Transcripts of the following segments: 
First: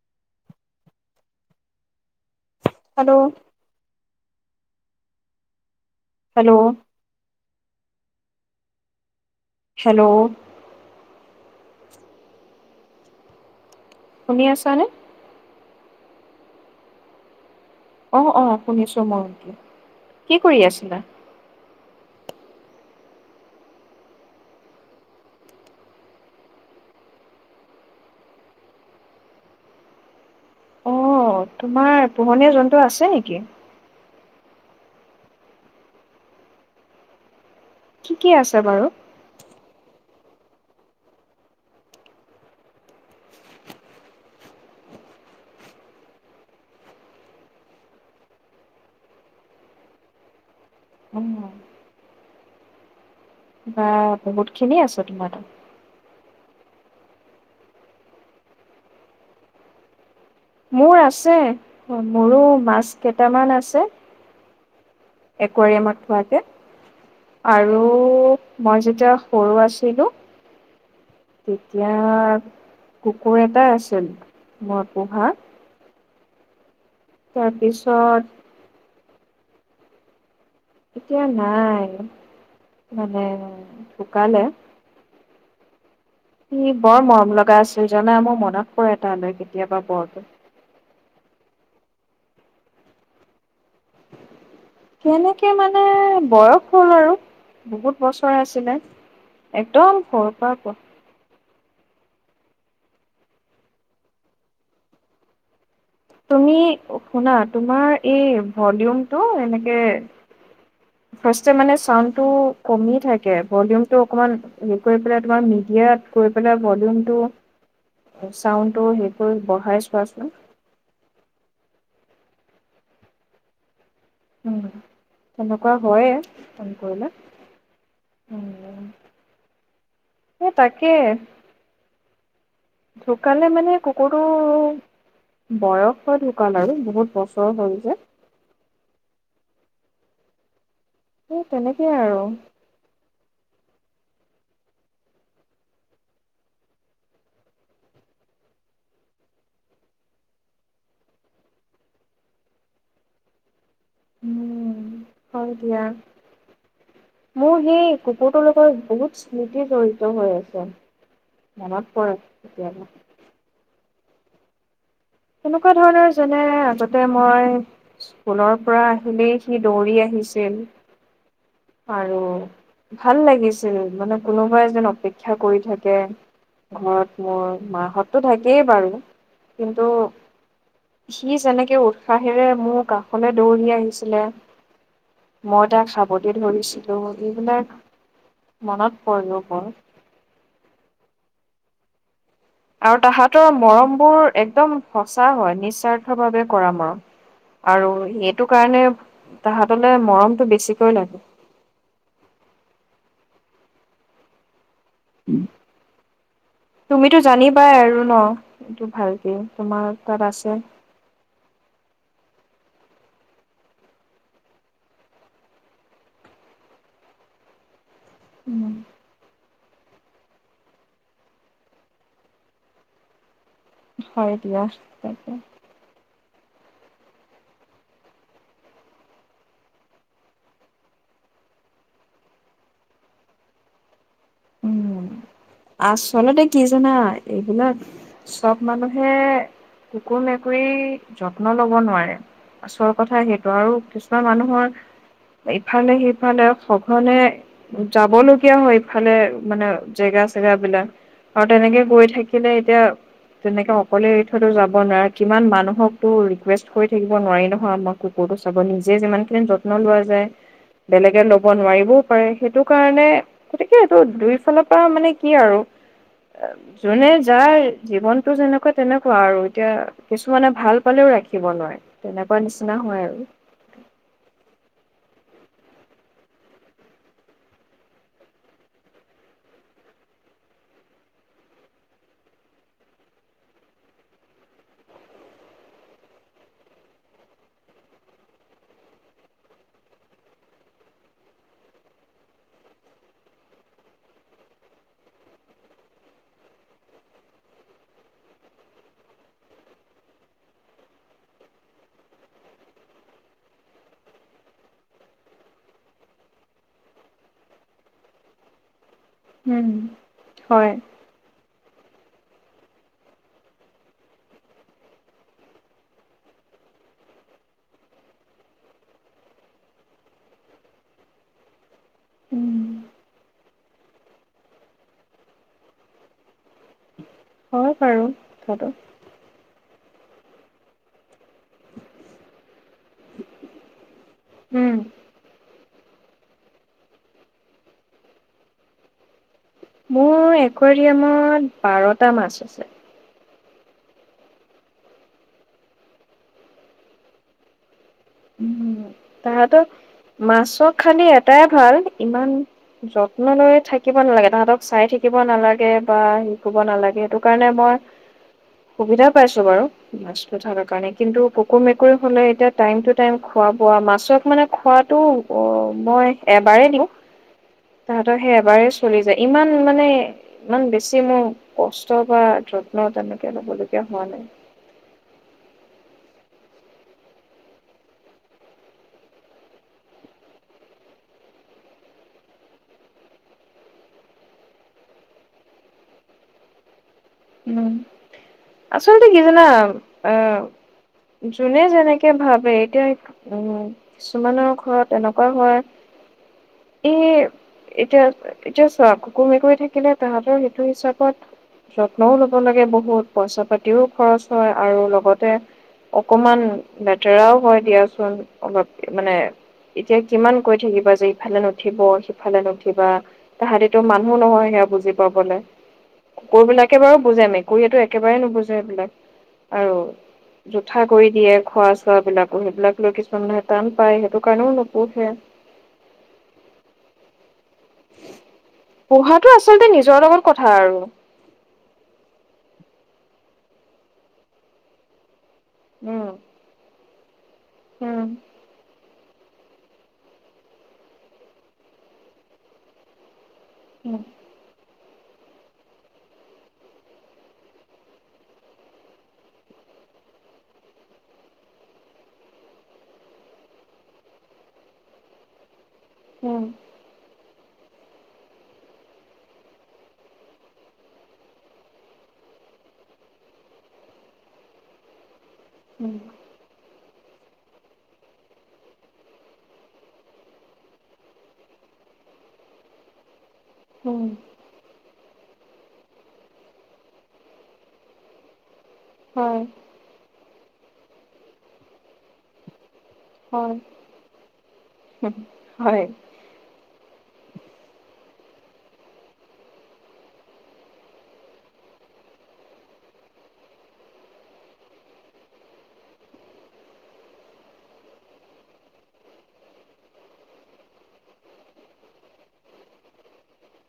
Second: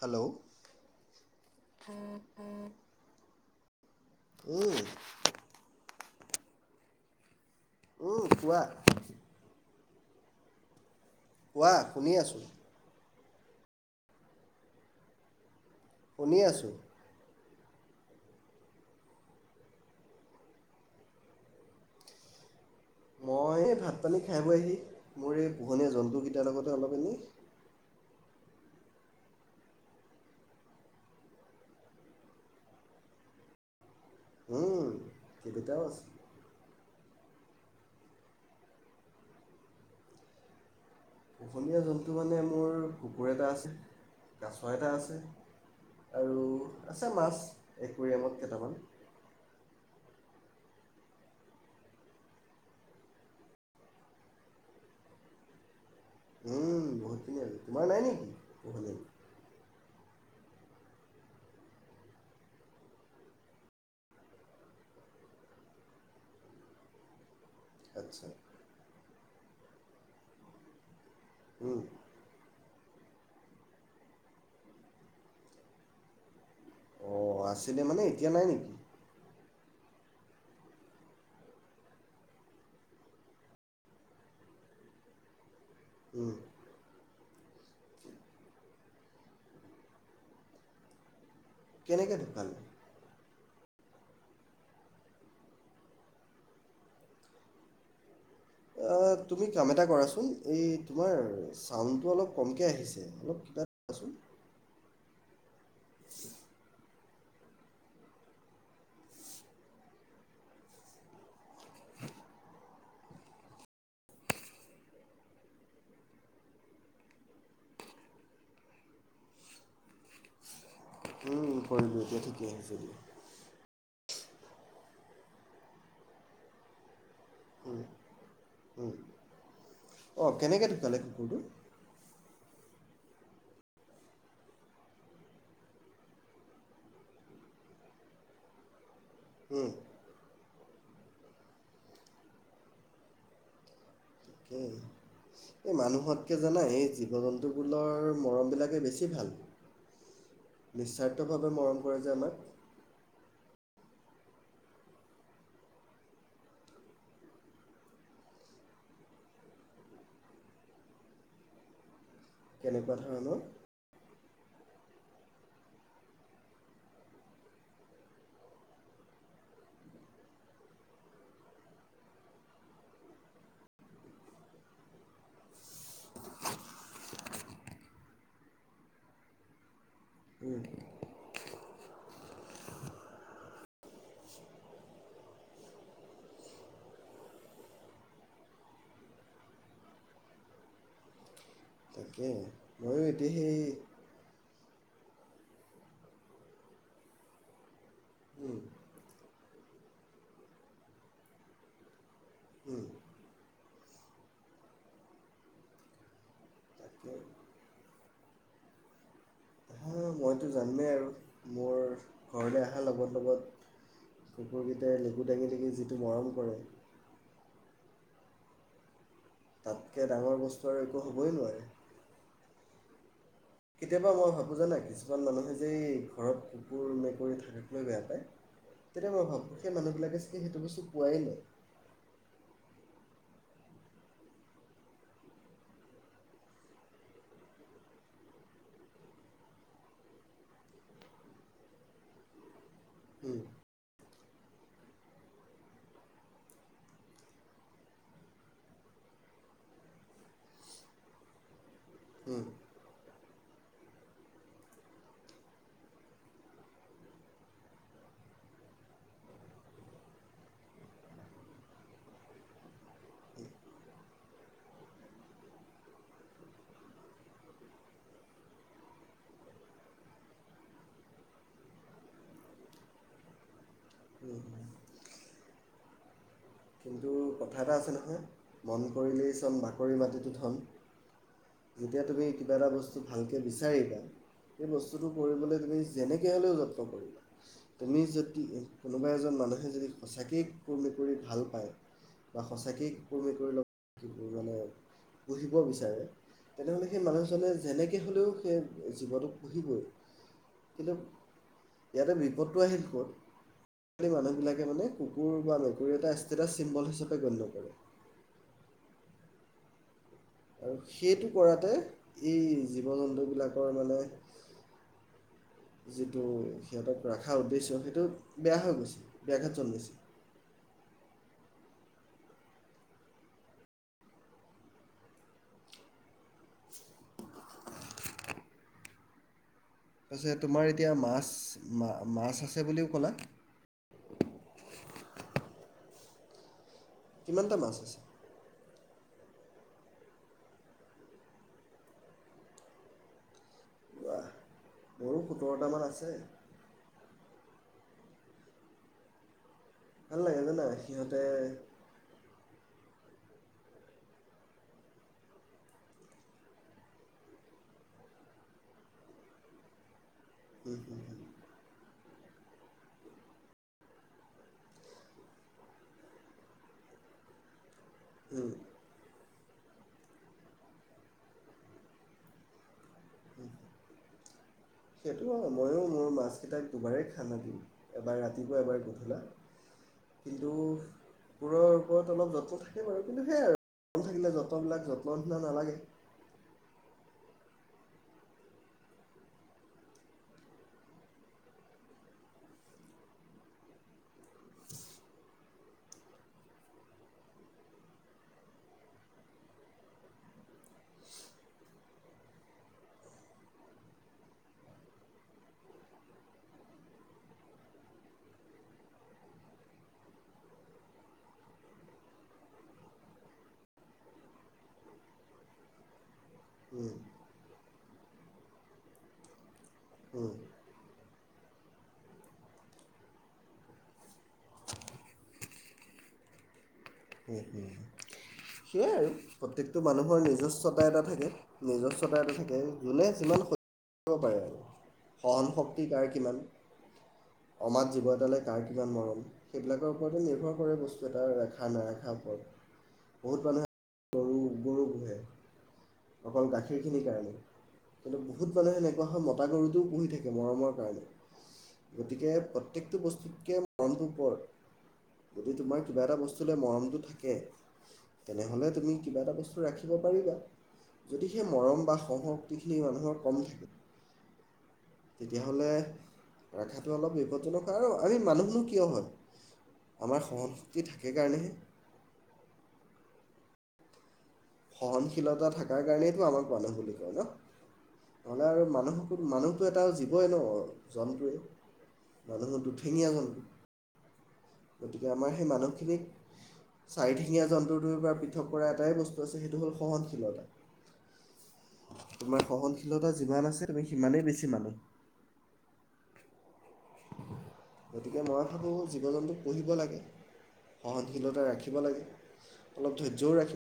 Hello. Hello উম। Hello. উম কোৱা। হেল্ল'। কোৱা? শুনি আছোঁ। শুনি আছানে? শুনি আছোঁ। অহ, অহ শুনিছো মই, কি কৰি আছিলা? মই ভাত পানী খাই বৈ আহি, মোৰ এই পোহনীয়া জন্তুকেইটাৰ লগতে অলপ এনেই অ' তোমাৰ পোহনীয়া জন্তু আছে নেকি? উম কেইবাটাও আছে। কি কি আছে বাৰু। পোহনীয়া জন্তু মানে মোৰ কুকুৰ এটা আছে কাছ এটা আছে আৰু আছে মাছ একুৰিয়ামত কেইটামান। অ বা বহুত খিনিয় আছো তোমাৰ তাত। উম বহুতখিনি আৰু তোমাৰ নাই নেকি পহ মোৰ আছে মোৰো মাছ কেইটামান আছে। একুৱাৰিয়ামত থোৱা যে আচ্ছা আৰু মই যেতিয়া। সৰু আছিলো। উম, তেতিয়া। কুকুৰ এটাই আছিল মই পোহা। অঁ আছিলে মানে তাৰপিছত এতিয়া নাই নেকি এতিয়া নাই মানে ঢুকালে। উম, সি বৰ মৰম লগা। গা চ জনে মোৰ মনত পৰে তালৈ কেতিয়াবা বৰকৈ কেনেকে ঢুকালে। কেনেকে মানে বয়স হ'ল আৰু বহুত বছৰ। আছিলে অ তুমি কাম এটা একদম কৰাচোন সৰুৰ পৰা এই পোৱা তোমাৰ। চাউণ্ডটো অলপ কমকে আহিছে অলপ কিবা কোৱাচোন। তুমি শুনা তোমাৰ এই ভলিউমটো এনেকে ফাৰ্ষ্টে মানে চাউণ্ডটো কমি থাকে ভলিউমটো অকণমান হেৰি কৰি পেলাই তোমাৰ মিডিয়াত গৈ পেলাই ভলিউমটো চাউণ্ডটো হেৰি কৰি বঢ়াই চোৱাচোন। উম কৰিলোঁ এতিয়া ঠিকে আহিছে দিয়া। উ তেনেকুৱা হয়ে ফোন কৰিলে। উম অ সেই কেনেকৈ তাকে ঢুকালে কুকুৰটো। ঢুকালে মানে কুকুৰটো বয়স হৈ ঢুকাল আৰু বহুত বছৰ হল যে। উম। এ তেনেকে আৰু। তাকেই এই মানুহতকে জানাই এই জীৱ জন্তুবোৰৰ মৰমবিলাকে বেছি ভাল নিস্বাৰ্থভাৱে মৰম কৰে যে আমাক। উম হয় দিয়া মোৰ সেই কুকুৰটোৰ লগত বহুত স্মৃতি জড়িত হৈ আছে। মনত পৰে কেতিয়াবা কেনেকুৱা ধৰণৰ। তেনেকুৱা ধৰণৰ যেনে আগতে মই স্কুলৰ পৰা আহিলেই সি দৌৰি আহিছিল আৰু ভাল লাগিছিল মানে কোনোবাই যেন অপেক্ষা কৰি থাকে ঘৰত মোৰ মাহঁত তো থাকেই বাৰু কিন্তু- সি যেনেকে উৎসাহেৰে মোৰ কাষলৈ দৌৰি আহিছিলে মই তাক সাবতি ধৰিছিলো এইবিলাক মনত পৰে‌ অ বৰ। তাকে আৰু ময়ো এতিয়া তাহাঁতৰ সেই মৰম বোৰ। একদম সচা হয় নিস্বাৰ্থ ভাৱে কৰা মৰম আৰু এইটো উম, কাৰণে তাহতলে মৰমটো বেছিকৈ লাগে। উম। উম। তাকে তুমিতো জানিবাই আৰু ন। এইটো ভালকে। তোমাৰ হা তাত মইতো আছে। জানোৱেই আৰু মোৰ ঘৰলৈ অহাৰ লগত লগত কুকুৰকেইটাই নেগু দাঙি দঙি যিটো মৰম কৰে। উম। তাতকে ডাঙৰ বস্তু আৰু একো হ'বই নোৱাৰে। কেতিয়াবা মই হয় ভাবো দিয়া জানা কিছুমান তাকে মানুহে যে ঘৰত কুকুৰ মেকুৰী থাকিলেও বেয়া পায় তেতিয়া মই অ ভাবোঁ সেই মানুহবিলাকে চাগে সেইটো বস্তু পোৱাই নাই। উম আচলতে কি জানা এইবিলাক চব মানুহে কুকুৰ মেকুৰী যত্ন লব নোৱাৰে আচল কথা হুম সেইটো আৰু কিছুমান মানুহৰ ইফালে সিফালে সঘনে যাব লগীয়া হয়। ফালে মানে জেগা চেগা বিলাক আৰু তেনেকে গৈ হুম থাকিলে এতিয়া তেনেকে অকলে‌ এৰি থৈতো যাব নোৱাৰে কিমান মানুহকো ৰিকুৱেষ্ট কৰি থাকিব নোৱাৰি নহয় আমাৰ কুকুৰ'তো চাব নিজে যিমানখিনি যত্ন লোৱা যায় বেলেগে ল'ব নোৱাৰিবও পাৰে সেইটো কাৰণে গতিকে এইটো দুই ফালৰ পৰা মানে কি আৰু জোনে যাৰ জীৱনটো যেনেকুৱা তেনেকুৱা আৰু এতিয়া কিছুমানে ভাল পালেও ৰাখিব নোৱাৰে তেনেকুৱা নিচিনা হয় আৰু উম কিন্তু কথা এটা আছে নহয় মন কৰিলেই চন বাকৰি মাটিটেই ধণ যেতিয়া তুমি কিবা এটা বস্তু ভালকে বিচাৰিবা সেই বস্তুটো কৰিবলৈ তুমি যেনেকৈ হ'লেও যত্ন কৰিবা তুমি যদি কোনোবা এজন মানুহে যদি সঁচাকৈ কুকুৰ মেকুৰী ভাল পায় বা সঁচাকেই কুকুৰ মেকুৰী লয় পুহিব বিচাৰে তেনেহ'লে সেই মানুহজনে যেনেকৈ হ'লেও সেই জীৱটোক পুহিবই কিন্তু ইয়াতে বিপদটো আহিল ক'ত সেইমানুহবিলাকে মানে কুকুৰ বা মেকুৰী এটা এটা চিম্বল হিচাপে গণ্য কৰে হম আৰু সেইটো কৰাত ততে এই জীৱ জন্তুবিলাকৰ মানে যিটো সিহঁতক ৰখাৰ উদ্দেশ্য সেইটো বেয়া হৈ গৈছে ব্যঘাত জন্মিছে উম হয় বাৰু কথাটো তাৰপিছত তোমাৰ এতিয়া মাছ মাছ আছে বুলিও ক'লা উম কিমানটা মাছ আছে মোৰ একুৱাৰিয়ামত বাৰটা মাছ আছে বাহ মোৰো সোতৰটামান আছে তাহাঁতক ভাল লাগে জানা মাছৰ খালি সিহঁতে এটাই ভাল ইমান যত্ন লৈ থাকিব নালাগে। তাহঁতক চাই থাকিব নালাগে বা সেই কৰিব নালাগে। সেইটো কাৰণে মই সুবিধা পাইছোঁ বাৰু, মাছ হুম, কাৰণে। হুম, হুম, কিন্তু কুকুৰ-মেকুৰী হ'লে, এতিয়া টাইম টু টাইম খোৱা মাছক, মানে, খোৱাটো, অ', মই এবাৰেই দিওঁ। তাহঁতৰ, সেই হুম। এবাৰেই চলি যায়। ইমান, মানে, ইমান বেছি মোৰ কষ্ট বা যত্ন তেনেকৈ ল'বলগীয়া হোৱা নাই। সেইটো হয়। ময়ো মোৰ মাছকেইটাক দুবাৰেই খানা দিওঁ। এবাৰ ৰাতিপুৱা, এবাৰ গধূলা। কিন্তু কুকুৰৰ ওপৰত অলপ যত্ন থাকে বাৰু। কিন্তু সেয়াই, আৰু যত্ন থাকিলে, যত্নবিলাক যত্ন নিচিনা নালাগে। উম, আচলতে কি জানা? আ, যোনে যেনেকে ভাবে এতিয়া। উম, কিছুমানৰ ঘৰত এনেকুৱা হয়। এই, এতিয়া, এতিয়া চোৱা, কুকুৰ-মেকুৰী থাকিলে, তাহঁতৰ সেইটো হিচাপত যত যত্নও ল'ব লাগে। বহুত পইচা-পাতিও খৰচ হয়। আৰু লগতে অকণমান লেতেৰাও হয়। দিয়াচোন, অলপ, মানে, এতিয়া কিমান কৈ থাকিবা যে ইফালে নুঠিব, সিফালে নুঠিবা। তাহঁতিতো মানুহ নহয়, সেয়া বুজি পাবলৈ কুকুৰবিলাক বিলাকে হুম, বাৰু বুজে। মেকুৰীয়েটো একেবাৰে নুবুজে। এইবিলাক, আৰু হুম, জোঠা কৰি দিয়ে। খোৱা-চোৱাবিলাকো, সেইবিলাক লৈ কিছুমান মানুহে টান পায়। সেইটো কাৰণেও নোপোহে। হুম। সেয়াই, আৰু, পোহাটো আচলতে প্ৰত্যেকটো নিজৰ লগত মানুহৰ কথা আৰু নিজস্বতা এটা থাকে। নিজস্বতা এটা থাকে। যোনে যিমান সহিব পাৰে, আৰু সহনশক্তি উম কাৰ কিমান অমাত উম জীৱ এটালৈ কাৰ কিমান মৰম সেইবিলাকৰ ওপৰততো নিৰ্ভৰ কৰে। বস্তু এটা ৰাখা-নাৰাখাৰ ওপৰত বহুত মানুহে গৰু [unintelligible] গৰু পোহে অকল গাখীৰখিনিৰ কাৰণে। কিন্তু বহুত মানুহ এনেকুৱা হয়। মতা গৰুটোও পুহি থাকে মৰমৰ কাৰণে। গতিকে, প্ৰত্যেকটো বস্তুতকে মৰমটো ওপৰত, যদি তোমাৰ কিবা এটা উম বস্তুলে মৰমটো থাকে তেনেহ'লে, তুমি কিবা এটা বস্তু ৰাখিব পাৰিবা। যদি সেই মৰম বা সহনশক্তিখিনি মানুহৰ কম থাকে তেতিয়াহ'লে উম ৰাখাত অলপ বিপদজনক হয়। আৰু আমি মানুহ নো কিয় হয়? আমাৰ সহনশক্তি থাকে কাৰণেহে উম। সহনশীলতা থাকাৰ কাৰণেটো আমাক মানুহ বুলি কয় ন। নহ'লে, আৰু মা মানুহটো, হয় মানুহটো এটা জীৱই ন জন্তুটোৱেই মানুহ হ'ল দুঠেঙীয়া জন্তু। হয় গতিকে, আমাৰ সেই হয়। মানুহখিনিক চাৰিঠেঙীয়া জন্তুটোৰ পৰা [unintelligible] এটাই বস্তু সেইটো হ'ল সহনশীলতা। তোমাৰ সহনশীলতা যিমান আছে, তুমি সিমানেই বেছি মানুহ। গতিকে, মই ভাবোঁ, জীৱ-জন্তু পুহিব লাগে। সহনশীলতা ৰাখিব লাগে। অলপ ধৈৰ্যও ৰাখিব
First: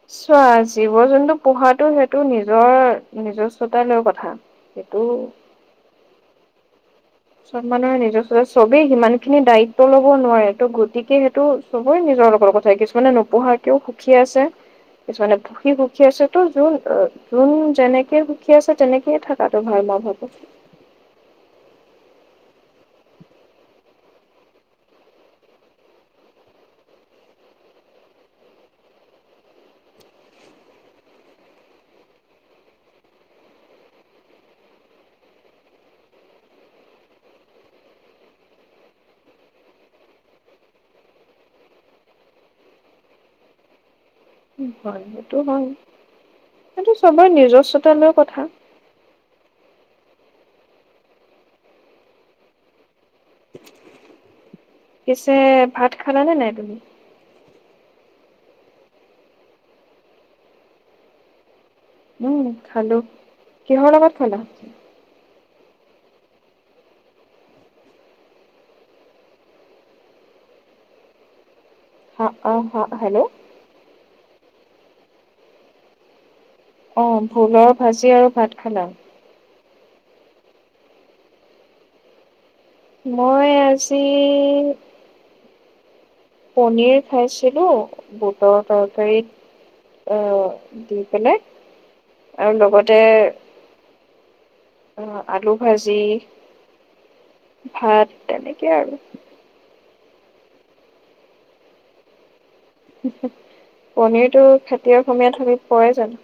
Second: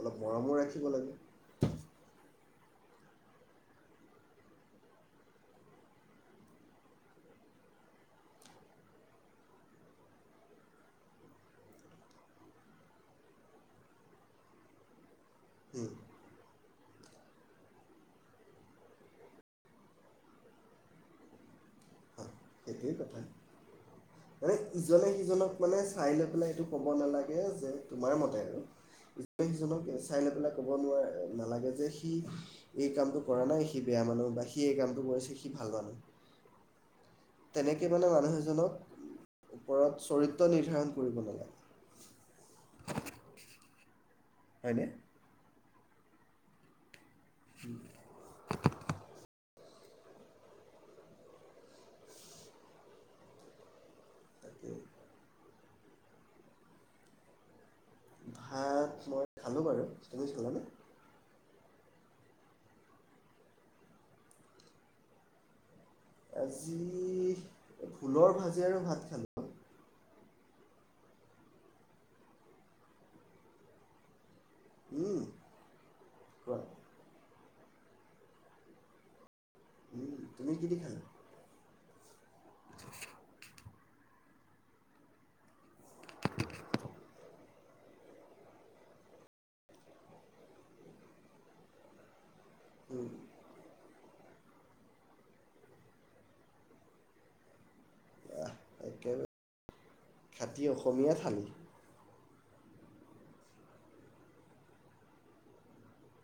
অলপ চোৱা, মৰমো ৰাখিব লাগে জীৱ-জন্তু পোহাতটো, সেইটো নিজ নিজৰ নিজস্বতা লৈ কথা। সেইটো চব মানুহৰ নিজস্বতা। চবেই সিমানখিনি দায়িত্ব ল'ব নোৱাৰে। ত', গতিকে, সেইটো চবৰে নিজৰ লগত কথা। কিছুমানে নোপুহাকৈও সুখী আছে কিছুমানে পুহি সুখী আছে ত' ত', আ, ত'। যেনেকৈ সুখী আছে, তেনেকেই থাকাটো ভাল, মই ভাবোঁ। নে ইজনে সিজনক মানে চাই লৈ পেলাই এইটো কব নালাগে যে তোমাৰ মতে আৰু ইজনে সিজনক চাই লৈ পেলাই কব নোৱাৰে নালাগে যে সি এই কামটো কৰা নাই সি বেয়া মানুহ বা সি এই কামটো কৰিছে সি ভাল মানুহ। তেনেকে মানে মানুহ এজনক ওপৰত চৰিত্ৰ নিৰ্ধাৰণ কৰিব নালাগে। হয়নে হয় সেতু হয়। [unintelligible] চবৰে নিজস্বতালৈ কথা। তাকে পিছে ভাত খালানে নাই তুমি? ভাত মই খালোঁ বাৰু তুমি খালানে? উম খালো, কিহৰ লগত খালা? আজি ভোলৰ ভাজি আৰু ভাত খালো। [unintelligible] হ হেল্ল! উম, কোৱা। অ ভোলৰ ভাজি আৰু ভাত খালা। উম তুমি কিদি খালা? মই আজি পনিৰ খাইছিলো বুটৰ তৰকাৰীত অ' দি পেলাই, আৰু লগতে উম, অ আলু ভাজি, ভাত তেনেকেই আৰু। একেবাৰে খাটি অসমীয়া থালি। পনীৰটো খাটি অসমীয়া থালিত পৰেই জানো?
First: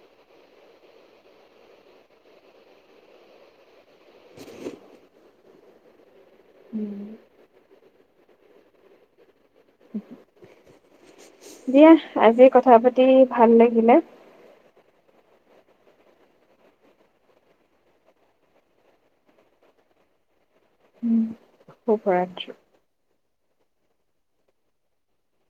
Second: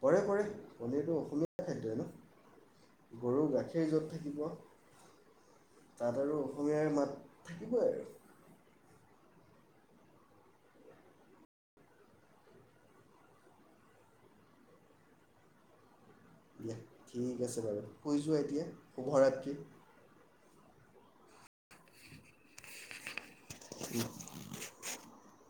পৰে পৰে। পনীৰটো অসমীয়া খাদ্যই ন? গৰুৰ গাখীৰ যত থাকিব তাত আৰু অসমীয়াৰ উম। মাত থাকিবই আৰু। দিয়া, আজি কথা পাতি ভাল লাগিলে, দিয়া ঠিক আছে বাৰু। শুই যোৱা এতিয়া শুভৰাত্ৰি। উম। শুভৰাত্ৰি। [inaudible]